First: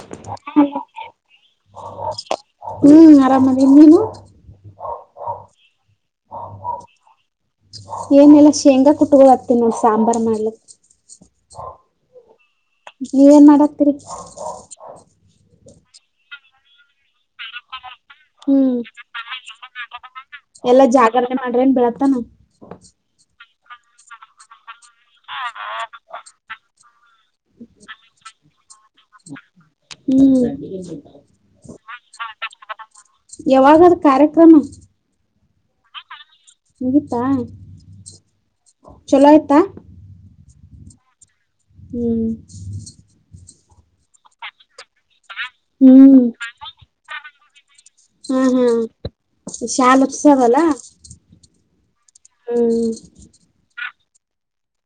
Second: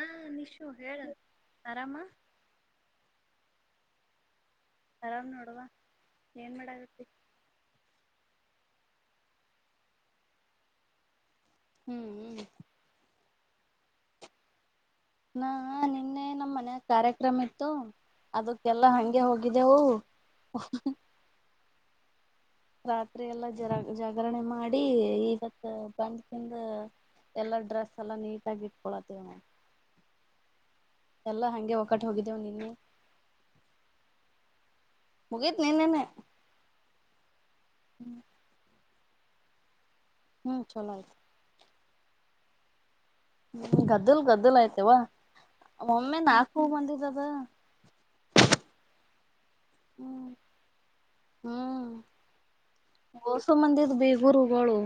ಹಾ ನಿಶು ಹೇಳ ಆರಾಮ ಹ್ಮ್ ಆರಾಮ ಎನ್ನವು ಆರಾಮ್ ನೋಡ್ುವ ಏನ್ ಮಾಡಾಗತ್ತೆ ಏನೆಲ್ಲ ಶೇಂಗಾ ಕುಟ್ಕ ಹತ್ತ ನ ಸಾಂಬಾರ್ ಮಾಡ್ಲಿಕ್ ಹ್ಮ್ ಹ್ಮ್ ನೀವೇನ್ ಮಾಡಾಕ್ತಿೀರಿ ನಾ ನಿನ್ನೆ ನಮ್ಮ್ ಮನಯಾಗ ಕಾರ್ಯಕ್ರಮ ಇತ್ತು ಹ್ಮ್ ಅದಕ್ಕೆಲ್ಲ ಹಂಗೆ ಹೋಗಿದೆವು ಅ್ರೇನ್ೀಳತ್ತಾನ ರಾತ್ರಿ ಎಲ್ಲಾ ಜರಾಗ ಜಾಗರಣೆ ಮಾಡಿ ನೋಡಿ ಇವತ್ ಬಂದಕಿಂದ ಎಲ್ಲ ಡ್ರೆಸ್ ಎಲ್ಲಾ ನೀಟಗ ಇಟ್ಕೊಳತ್ತೇವ ನಾ ಹ್ಮ್ ಹೋಗಿದ್ದೇವು ನಿನ್ನೆ ಯಾವಾಗದ ಕಾರ್ಯಕ್ರಮ ಮುಗೇತ್ನನ್ನನ್ನ ನಗೀಿತಾ ಚಲೋ ಎತಾ ಹ್ಮ್ ಚಲೋ ಆಯ್ತು ಹ್ಮ್ ್ಮ ಗದ್ದಲು ಗದ್ದಲ ಆಯ್ತವಾ ಒಮ್ಮೆ ನಾಲ್ಕು ಮಂದ ಇದದ ಹ್ಮ್ ಹ್ಮ್ ಶಾಲ ಹ್ಮ್ ಉತ್ಸವ ಅಲ್ಲಾ ಹ್ಮ್ ಹ್ಮ್ ಗುರುಗಳು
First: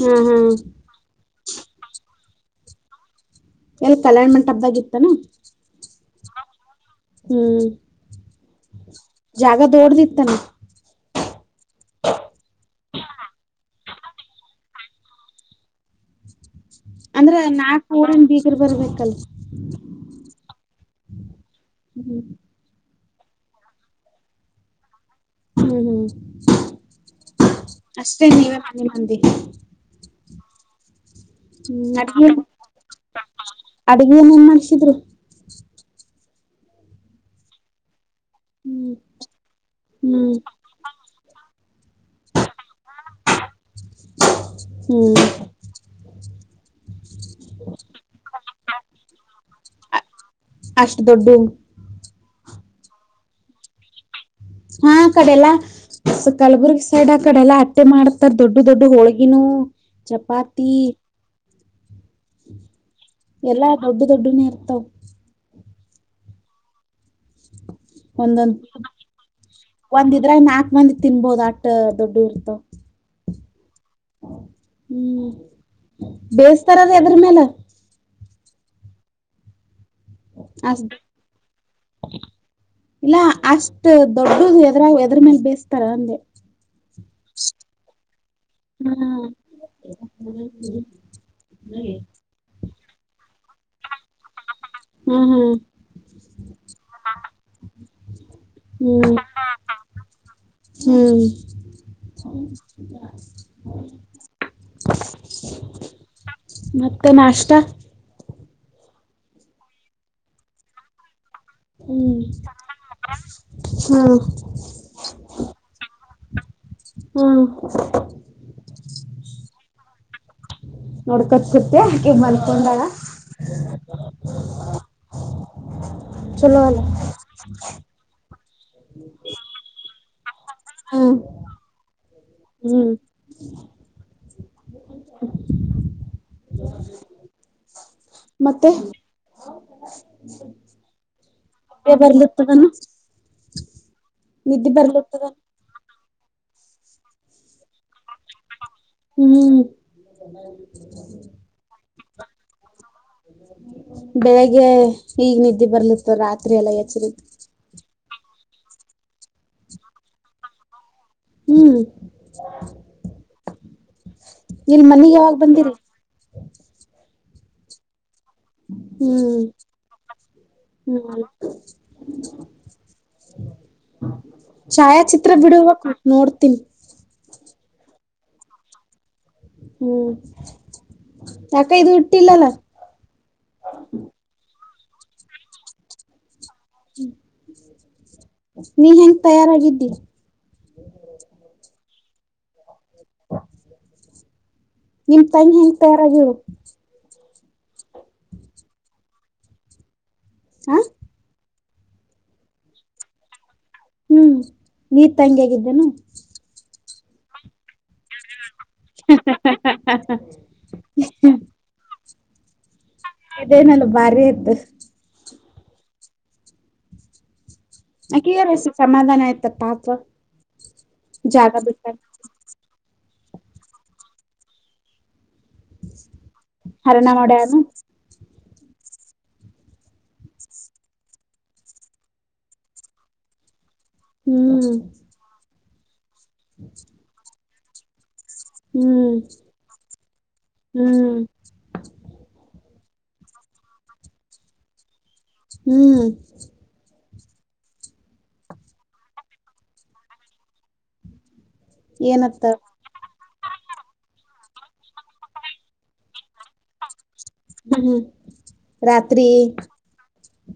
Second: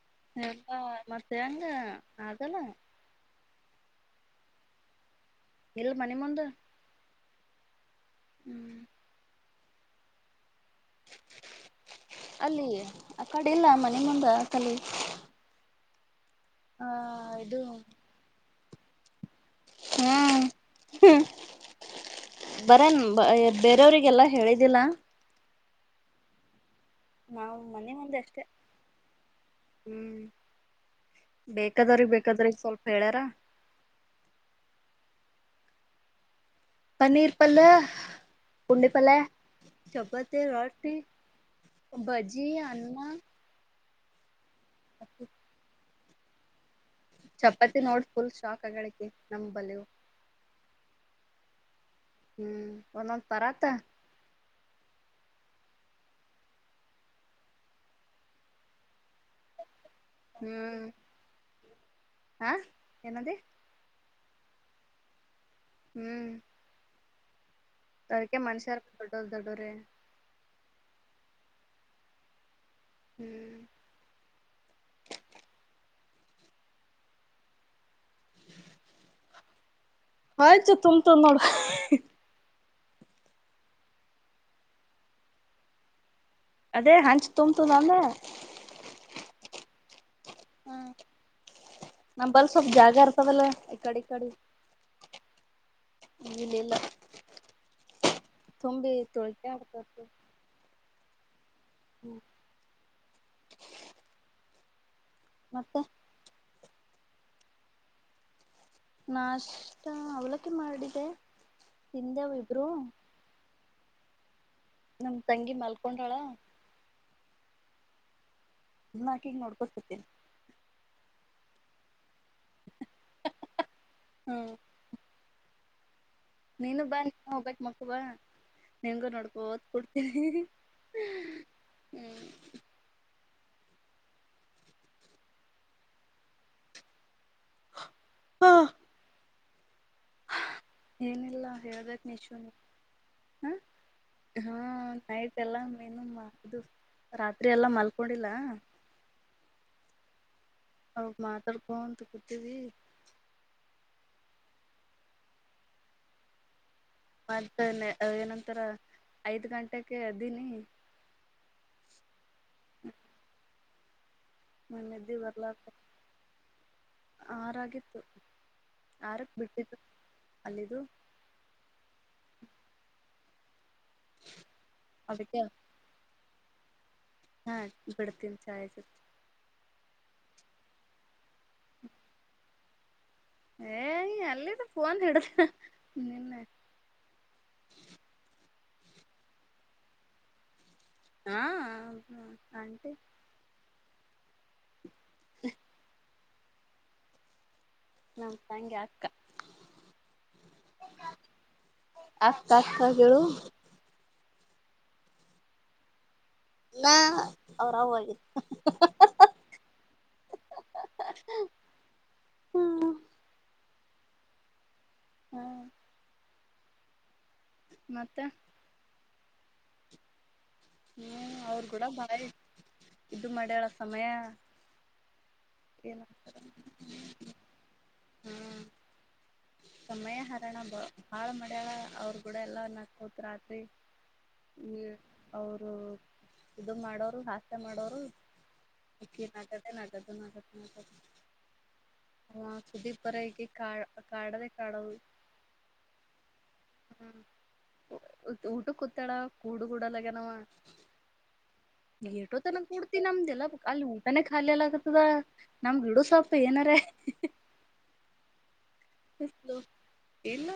ಹಾ ಹಾ ಎಲ್ಲ ಮತ್ತೆ ಹೆಂಗ ಅದಲ್ಲ ಎಲ್ಲ ಕಲ್ಯಾಣ ಮಂಟ ಹಬ್್ದಾಗ ಇತ್ತಾನ ಇಲ್ ಮನೆ ಮುಂದ ಹ್ಮ್ ಹ್ಮ್ ಜಾಗ ದೋಡ್ದಿತ್ತಾನ ಅಲ್ಲಿ ಆ ಕಡೆ ಇಲ್ಲ ಮನೆ ಮುಂದ ಕಲಿ ಆ ಅಂದ್ರ ಇದು ನಾಕ ಫಿರ್ ಬರ್ಬೇಕ ಕಲ್ ಹ್ಮ್ ಹ್ಮ್ ಬರನ್ ಬೇರೆಯವ್ರರಿಗೆಲ್ಲ ಹೇಳಿದ್ದಿಲ್ಲ ಹ್ಮ್ ಹ್ಮ್ ನಾವು ಮನೆ ಮುಂದೆ ಅಷ್ಟೇ ನೀವೇ ಮನೆ ಮಂದಿ ಹ್ಮ್ ಹ್ಮ್ ಬೇಕಾದವ್ರಗ್ ಅಡ್ಗೆ ಬೇಕಾದ್ರಗ್ ಸ್ವಲ್ಪ ಹೇಳ್ಯಾರ ಅಡ್ಗೆ ನ ಏನ್ ಮಾಡ್ಸಿದ್ರು ಪನ್ನೀರ್ ಪಲ್ಲ ಹ್ಮ್ ಕುಂಡಿಪಲ್ಲ ಚಪ್ಪತಿ ರಾಟ್ಟಿ ಬಜಿ ಆನು ಹ್ಮ್ ಚಪಾತಿ ನೋಡ್ ಫುಲ್ ಶಾಖ ಆಗ್ಯಾಳಕ್ಕಿ. ಅಷ್ಟ ದೊಡ್ಡ ಹ್ಮ್ ಒಂದೊಂದು ಪರಾತ್ತ. ಹಾ ಆ ಕಡೆಲ್ಲ ಕಲಬುರ್ಗಿ ಸೈಡ್ ಆ ಕಡೆ ಎಲ್ಲಾ ಅಟ್ಟೆ ಮಾಡ್ತಾರ ದೊಡ್ದು ದೊಡ್ಡು ಹೋಳಿಗಿ. ಗಿಣ್ಣು, ಚಪಾತಿ ಆ ಏನದೆ. ದೊಡ್ಡುನ ಇರ್ತಾವ. ಹ್ಮ್ ಅದಕೆ ಒಂದೊಂದ್ ಮನುಷ್ಯಾರ ದೊಡ್ಡ ದೊಡ್ಡವ್ರೆ. ಒಂದ್ ಇದ್ರಾಗ ನಾಕ್ ಮಂದಿ ತಿನ್ನ್ಬಹುದ್ ಆಟ ದೊಡ್ಡು ಇರ್ತಾವ. ಹ್ಮ್ ಹ್ಮ್ ಬೇಯಿಸತಾರದ ಎದರಮ್ಯಾಲ್. ಆಯ್ತು ಅಸ್ ತುಂಬಿತುನ ನೋಡ. ಇಲ್ಲ ಅಷ್ಟ ದೊಡ್ಡದು ಎದರ್ ಎದರ್ ಮೇಲ್ ಬೇಯಿಸತಾರ ಅಂದೇ. ಅದೇ ಹಂಚ್ ತುಂಬ್ತದನಂದ ಹಾ ಹ ಹ್ಮ್ ನಂಬಲ್ಲಿ ಸ್ವಪ್ ಜಾಗ ಇರ್ಬೇಕ್ಲಾ. ತಡಿ ತಡಿ. ಹ್ಮ್ ಇಲ್ಲ ಇಲ್ಲ ತುಂಬಿ ಹ್ಮ್ ತುಳಕ್ಯಾಡ್ತೈತಿ. ಹ್ಮ್ [inaudible] ಮತ್ತೆ ಮತ್ತೆ ನಾಷ್ಟಾ. ನಾಷ್ಟ ಅವಲಕ್ಕಿ ಮಾಡಿದೆೆ. ಹ್ಮ್ ಹಾ ನಮ್ಮ ತಂಗಿ ಮಲ್ಕೊಂಡಾಳ. ಹ್ಮ ನಾಕ್ ಈಗ್ ನೋಡ್ಕೊತ್ತಿದ್ದೆ. ನೋಡ್ಕೋತ ಕುತ್ತೆ ಆಕೆ ಮಲ್ಕೊಂಡಾಳ. ಹ್ಮ್ ಚಲೋ ಅಲ್ಲ ನೀನು ಬಂದ್ ಹೋಗ್ಬೇಕ್ ಮತ್ತ್. ವ ನಿಂಗು ನೋಡ್ಕೋತ ಕುಡ್ತೀವ್ ಹ್ಮ್ ಹ್ಮ್. ಹ್ಮ್ ಮತ್ತೆ ಏನಿಲ್ಲ ನಿದ್ದೆ ಬರ್ಲತ್ತದನು ಹ ಹ ನಿದ್ದೆ ಬರ್ಲತ್ತದನು ನೈಟ್ ಎಲ್ಲ ನೀನು ಮಾ ಅದು ರಾತ್ರಿ ಎಲ್ಲಾ ಮಲ್ಕೊಂಡಿಲ್ಲ. ಹ್ಮ್ ಅವ್ ಮಾತಾಡ್ಕೋ ಅಂತ ಕೂತುಕೊಂಡು ಇದ್ದೀವಿ ಬೆಳಿಗ್ಗೆ ಈಗ್ ನಿದ್ದೆ ಬರ್ಲಿತ್ತು ರಾತ್ರಿ ಎಲ್ಲ ಎದ್ದು ಮಾಡ್ತಾನನೆ ಅ ಏನಂತ ಆತ್ತರ ಐದ್ ಗಂಟೆಕ್ಕೆ ಯ ದ್ದೀನಿ ಹ್ಮ್ ಇಲ್ ಮನಗೆ ಮನೆದ್ದಿ ಯಾವಾಗ ಬಂದಿರಿ ಆರು ಆಗಿತ್ತು ಹ್ಮ್ ಅಲ್ಲಿದು ಹ್ಮ್ ಹ್ಮ ಛಾಯಾಚಿತ್ರ ಅದಕ್ಕೆ ಬಿಡುವ ನೋಡ್ ತ್ತನ್ [unintelligible] ಹಾ ಬಿಡ್ತೀನಿ ಚಾರ್ಜ್ ಹ್ಮ್ ಯಾಕೆ ಇದು ಇಟ್ಟಿಲ್ಲ ಅಲ್ಲ ಏ ಅಲ್ಲಿದು ಫೋನ್ ಹಿಡುದ ನಿನ್ನೆ ನೀ ಹೆಂಗ್ ತಯಾರಾಗಿದ್ದಿ ಹಾ ಹ್ಮ್ ಆಂಟೀ ಹಾ [unintelligible] ನಿಮ್ಮ ತಂಗಿ ಹೇಗೆ ತಯಾರಾದಳ್ಳ [inaudible] ನನ್ ತಂಗಿ ಅಕ್ಕ ಹ ಆತ ಆತಾ ಕೆುವ [unintelligible] ಹ್ಮ್ ನೀರ್ ತಂಗಿ ಆಗಿದ್ದೇನು ನ ಅವ್ರ ಅವ್ವ ಆಗಿದ್ದೇ [unintelligible] ಹ್ಮ ಇದೇನಲ್ಲ ಭಾರಿ ಇತ್ತು ಹ್ಮ್ ಅಕ್ಕಿಗಾದ್ರು ಸಮಾಧಾನ ಆಯ್ತು ತ್ತ ಪಾಚ [unintelligible] ಹ್ಮ್ ಅವ್ರ ಕೂಡ ಭಾರಿ ಇದು ಮಳೆಯಳ ಸಮಯ ಏನಾಗ್ತದೆ ಅರರಣ ಮಾಡ ಯಾರು ಹ್ಮ ಸಮಯ ಹರೋಣ ಬ ಭಾಳ ಮಡ್ಯ ಅವ್ರ ಕೂಡ ಎಲ್ಲನ್ನ ಕೂತ್ ರಾತ್ರಿ ಹ್ಮ್ ಹೌದು ಇದು ಮಾಡೋರು ಹಾ ಇಷ್ಟ ಮಾಡೋರು ಇ ಹ್ಮ್ ಕತೆ ನ ಕದು ಕ ಕ ಹ್ಮ್ ಹ ಪುದಪರ ಕಾ ಕಾಡದೆೇ ಕಾಡ ಹ್ಮ್ ಹ್ಮ ಊಟ ಕೂತಾಳ ಕೂಡು ಕೂಡಲ್ಲ ನ ಏಟು ಏನತ್ತ ತನ ಕುಡ್ತೀನಿ ನಮ್ದೆಲ್ಲಾ ಅಲ್ಲಿ ಊಟಾನ ಖಾಲಿ ಎಲ್ಲ ಆಗತದ ನಮ್ ಗಿಡು ಸಾಪ್ ಏನಾರ ಹ್ಮ ಹ್ಮ್ ರಾತ್ರಿ ಇಲ್ಲ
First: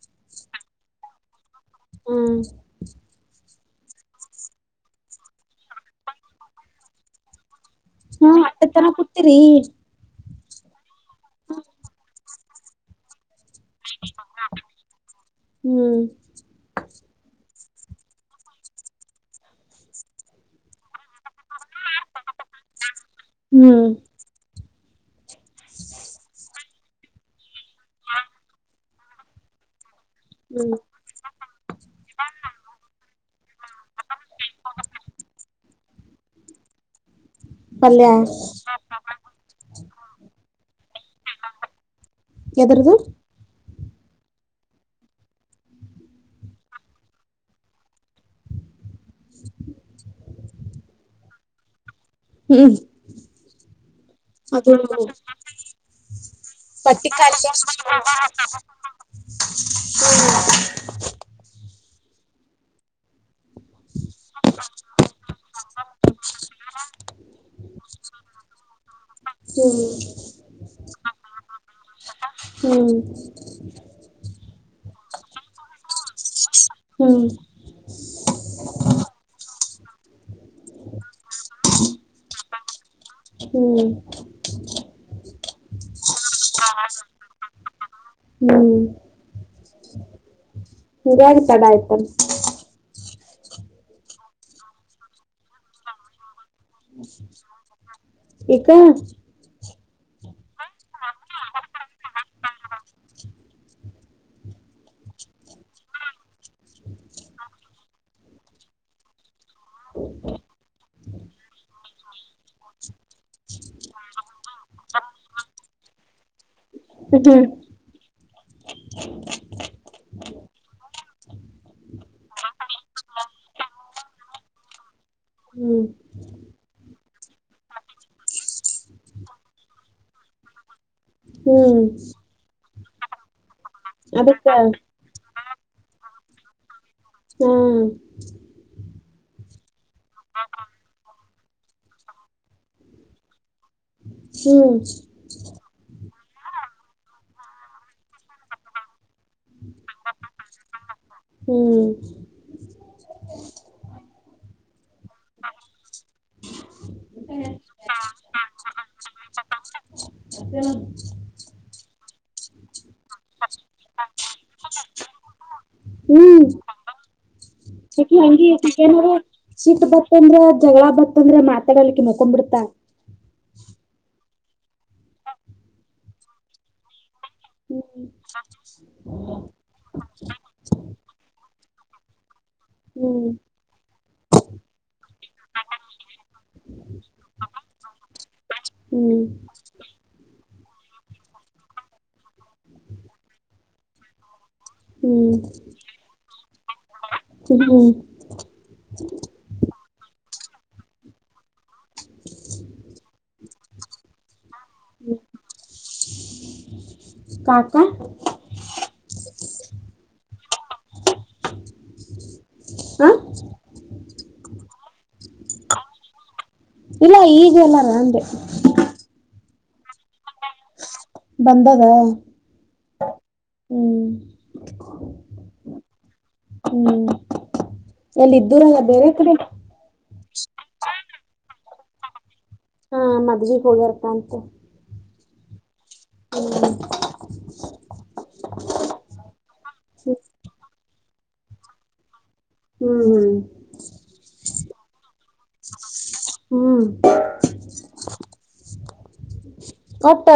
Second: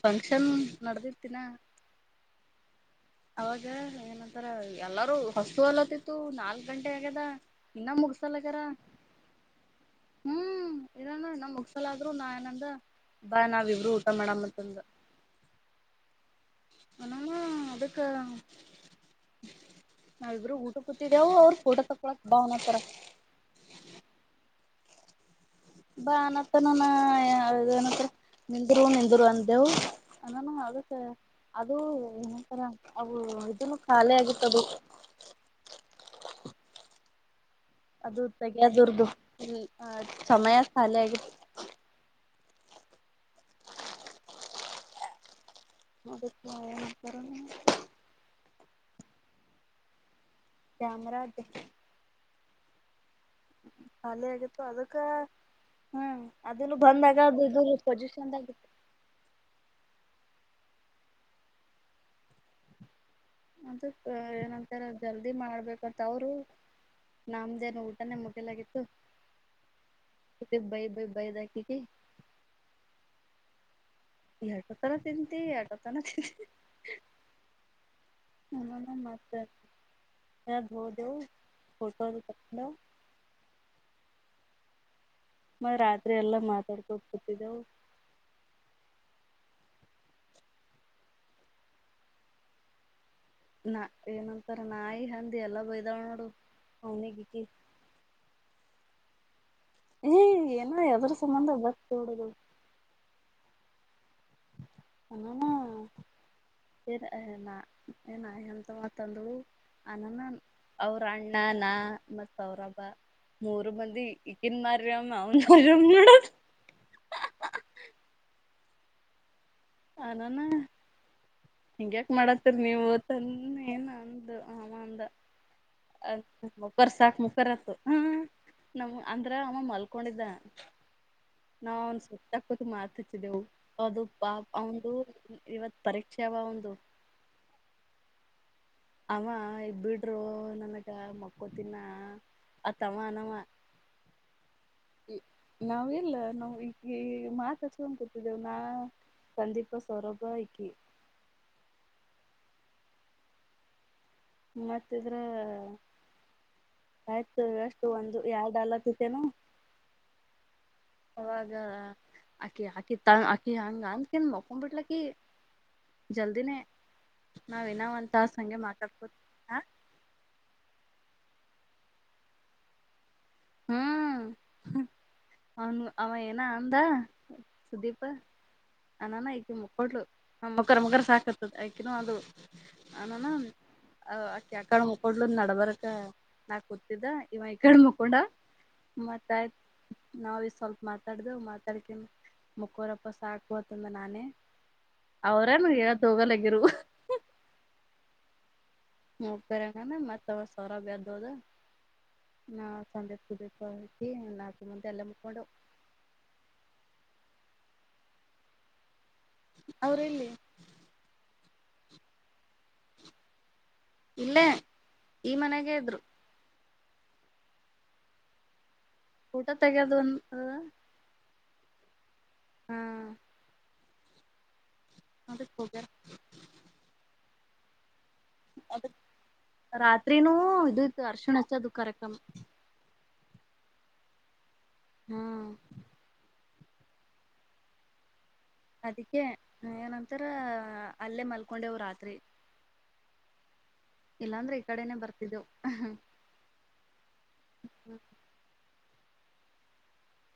ಫಂಕ್ಷನ್ ನಡ್ದಿರ್ತೀಿನ ಹ್ಮ್ ಅವಾಗ ಏನಂತಾರ ಎಲ್ಲಾರೂ ಹೊಸತು ಹೊಲತ್ತತ್ತು ನಾಲ್ಕ್ ಗಂಟೆ ಆಗ್ಯದ ಇನ್ನ ಹಾ ಮುಗಸಲಗ್ಯಾರ ಹತ್ತ ತರ ಕೂತಿೀರಿ ಹ್ಮ್ ಇದ ನಮ್ ಮುಗಸಲಾದ್ರು ನಾ ಏನ ಬಾ ನಾವ ಇಬ್ರು ಊಟ ಮಾಡಮ್ಮಂತಂದು ಹ್ಮ್ ನ ಅಕ್ಕೆ ನಾ ಇಬ್ಬರು ಊಟ ಕೂತಿದವು ಅವ್ರ ಫೋಟ ತಕೊಳಕ್ ಬಾವನತರ ಹ್ಮ್ ಬಾನತ ನಾನ ಅ ನಿಲ್ರ ಧದುರುವಂತವು ಅದಾನ ಹ್ಮ್ ಅದಕ್ಕೆ ಅದು ಏನಂತರ ಅವು ಇದನ್ನು ಖಾಲಿ ಆಗಿತ್ತದು ಪಲ್ಯ ಅದು ತೆಗೆದುರ್ದು ಸಮಯ ಾಲ ಆಗ ಯದ್ರದು ಅದಕ್ಕೆ ಆರಣ ಚ್ಯಾಮರಾಜಾಜ ಹ್ಮ್ ಖಾಲ ಆಗಿತ್ತು ಅದು ಅದಕ್ಕ ಹ್ಮ್ ಅದನ್ನು ಪಟ್ಟಿ ಬಂದಾಗ ಕಾಳ ಅದು ಇ ಪೊಜಿಷನ್ಾಗಿತ್ತು ಅ ಏನಂತಾರೆ ಜಲ್ದಿ ಮಾಡ್ಬ ಹೋಗಬೇಕಂತ ಅವರು ನಮ್ದೇನು ಊಟನೇ ಮುದಲಾಗಿತ್ತು ಹ್ಮ್ ಬದಿಗೆ ಹ್ಮ್ ಎರಡು ತನ ತಿಂತಿ ಎರಡು ತನ ತಿಂತಿ ಹ್ಮ್ ನದ ಮಾಡತತಿ ಹದು ಫೋಟೋದು ಕಟ್ಟ ಹ್ಮ್ ಮ ರಾತ್ರಿ ಎಲ್ಲ ಮಾತಾಡ್ಕೋ ಕೂತಿದ್ದವು ನಿರಾಗಿ ತಡಾಯತ್ತ ನ ಏನಂತಾರ ನಾಯಿ ಹಂದಿ ಎಲ್ಲ ಬಯ್ದಾವ ನೋಡು ಅವನಿಗಿಕಿ ಇ ಹಾ ಏ ಏನೋ ಯದ್ರ ಸಂಬಂಧ ಬ ನೋಡುದು ಹ ಏನ ತ ತಂದಳು ಅನನ್ನ ಅವ್ರ ಅಣ್ಣ ನಾ ಮತ್ ಅವ್ರಬ್ಬ ಮೂರು ಮಂದಿ ಇಿನ್ ಮಾರನ್ರೋ ಹ ಹ್ಮ ಅಾನ ಹಿಂಗ ಯ್ಯಾಕ ಮಾಡತ್ತೀರಿ ನೀವು ತನ್ನ ಏನ ಅಂದು ಆಮ ಅಂದ ಅ ಬರ್ಸಾಖ ಮು ಬರತ ಹ ನಮ ಅಂದ್ರ ಅಮ್ಮ ಮಲ್ಕೊಂಡಿದ್ದ ಹ್ಮ್ ಹ್ಮ್ ನಾನ್ ಸುತ್ತ ಕ ಮಾ ಹತ ಚ ದ ಅದುಪಾ ಅದಕ್ಕ ಹಾ ಒಂದು ಇವತ್ ಪರೀಕ್ಷೆ ಚಾವ ಒಂದು ಹ್ಮ್ ಅವ ಇಬ ಹ್ಮ ಹಾ ಹಕೋತಿನ ಅತವನವ ಹ್ಮ್ ನಾವ ಇಲ್ಲ ನಾವು ಈಗ ಮಾತ್ಸೊಂಡ ಕೊತಿದ್ದೇವನಾ ಸಂದಿಪ ಸೊರಪಾಯಕಿ [inaudible] ಮತ್ತಿದ್ರ ಆಯ್ತು ಎಷ್ಟು ಒಂದು ಎರ ಾಲತ್ತೆೇನ ಅವಾಗ ಹಾಕಿ ಹಾಕಿ ಜಲ್ದಿನೇ ಹ್ಮ್ಂಗ ನಾವ್ ಇನ್ನ ಒಂದ್ ತಾಸ ಹಂಗೆ ಮಾತಾಡ್ಕೋತ ಶೀತ ಬತ್ತಂದ್ರೆ ಜಗಳ ಬತ್ತ ಅಪ್ಪಂದ್ರ ಮಾತಾಡಡ್ಲಿಕ್ಕೆ ಮಕೊ್ ಬಿಿಡ್ತಾ ಹ್ಮ್ ಅವನು ಅವನ್ ಏನ ಆಂದಾ ಸುದೀಪ ಹ್ಮ್ ಅನಾನ ಆ ಕೊಡ್ಲು ಮಗರ್ ಮುಖರ್ ಸಾಕತದ ಆಯ್ ಅದು ಹ್ಮ್ ಅನಾನ ಕೊಡ್ಲ ನಡಬಾರಕ ನಾಕ್ ಕೂತಿದ್ದ ಇವ ಈ ಕಡೆ ಮು ಹ್ಮ್ ಮತ್ತ ಆಯ್ತ್ ನಾ ಸ್ವಲ್ಪ ಮಾತಾಡ್ದ ಮಾತಾಡ್ಕ ಮುಕ್ಕೋರಪ್ಪ ಸಾಕು ಅತಂದ ನಾನೇ ಹ್ಮ್ ಅವ್ರನು ತೋಗಲ್ಲಗರು ಹ ಹಬರಂಗ ಮತ್ತ ಸಾರ ಪ ದೊದ ಹಾ ಸಂದೆದೆ ಇಮ್ಮಂತ ಎಲ್ಲ ಮುಕ್ಕೊೊಂಡ ಕಾಕಾ ಅವ್ರ ಎಲ್ಲಿ ಹ ಇಲ್ಲೇ ಈ ಮನೆಗೆ ಇದ್ರು ಇಲ್ಲ ಈಗೆಲ್ಲ ನಂದೆ ಊಟ ತಗೋದು ಒಂದು ಹಾ ಬಂದದ ಹ್ಮ್ ಹ್ಮ್ ಹೋಗ್ಯಾರ ಹ್ಮ್ ಎಲ್ಲಿ ಇದ್ದೂರಾಗ ಅದ ಬೇರೆ ಕಡೆ ರಾತ್ರಿನೂ ಇ ಇತ್ತು ಅರ್ಶಿಣ ಹಚ್ಚೋದು ಕರಕಂ ಹಾ ಮದ್ಲಿಿಗೆ ಹೋಗ್ಯರ್ತಂತ ಹ್ಮ್ ಹ್ಮ ಅದಕ್ಕೆ ಏನಂತರ ಅಲ್ಲೇ ಮಲ್ಕೊಂಡೆವು್ ರಾತ್ರಿ ಹ್ಮ್ ಹ್ಮ್ ಇಲ್ಲಾಂದ್ರೆ ಈ ಕಡೆನೆ ಬರ್ತಿದ್ದೆ ಹ್ಮ್ ಕೊಟ್ಟ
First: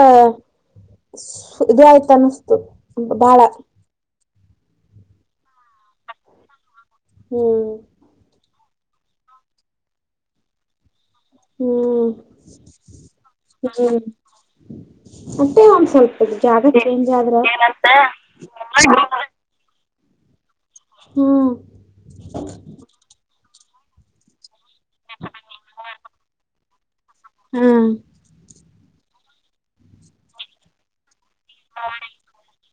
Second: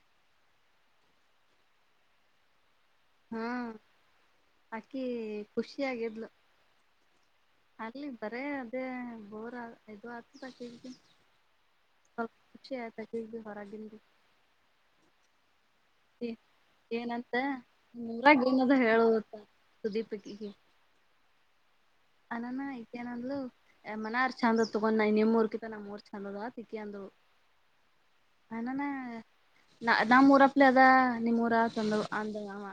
ಇ ಆಯ್ತಾನಿಸತು ಬಾಳ ಆಕಿ ಖುಷಿ ಆಗಿದ್ಲು ಹ್ಮ್ ಅಲ್ಲಿ ಬರ ಬೋರ್ ದು ಆರ್ತ ತಟ್ಟಿ ಹ್ಮ್ ಹೊರಗಿಂದು ಹ್ಮ್ ಮತ್ತೆ ಒಂದ್ ಸ್ವಲ್ಪ ಜಾಗ ಚೇಂಜ್ ಏನಂತ ಆದ್ರೆ ಸುದೀಪ ಹ್ಮ ಅನಾನ ಐತೇನಂದ್ಲು ಎ ಮನಾರ್ ಚಂದದ ತಗೊಂಡ್ ನ ನಿಮ್ೂರ್ ಕಿ ನಮ್ಮ್ಊರ್ ಚಂದದ ತಿಿ ಅಂದ್ ಹ್ಮ ನಾನ ನ ನಮ್ಮ ಊರಪ್ಲೆ ಅದ ನಿ ಮೂೂರ ತಂದ ಅಂದಮ್ಮ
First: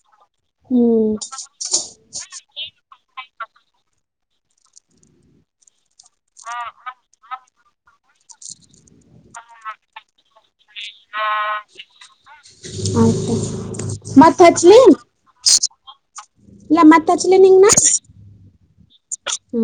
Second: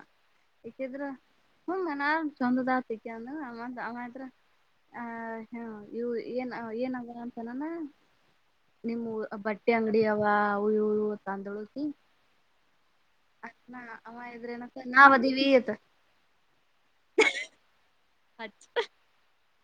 ಇಕಿದ್ರ ಹ್ಮ್ ಹ ನ ಚಂದದ ಆತ ಅಂದ ಅಮ್ಮ ಹ ಹ್ಮ ಇವು ಏನ್ ಏನಗ ಅಂತನಾನ ನಿಮ್ಮ್ ಬಟ್ಟೆ ಅಂಗಡಿ ಅವವ ತ ಅಂದೊಳಸ ಆಯ್ತ ಅನಾ ಅವ ಮತ್ ಇದ್ರ ಹಚ್ಲಿ ನತ್ತ ಇಲ್ಲ ನಾವದೀವಿತ್ತ ಮತ್ ಹಚ್ಲಿ ನಿಂಗ್ ಅ ಆ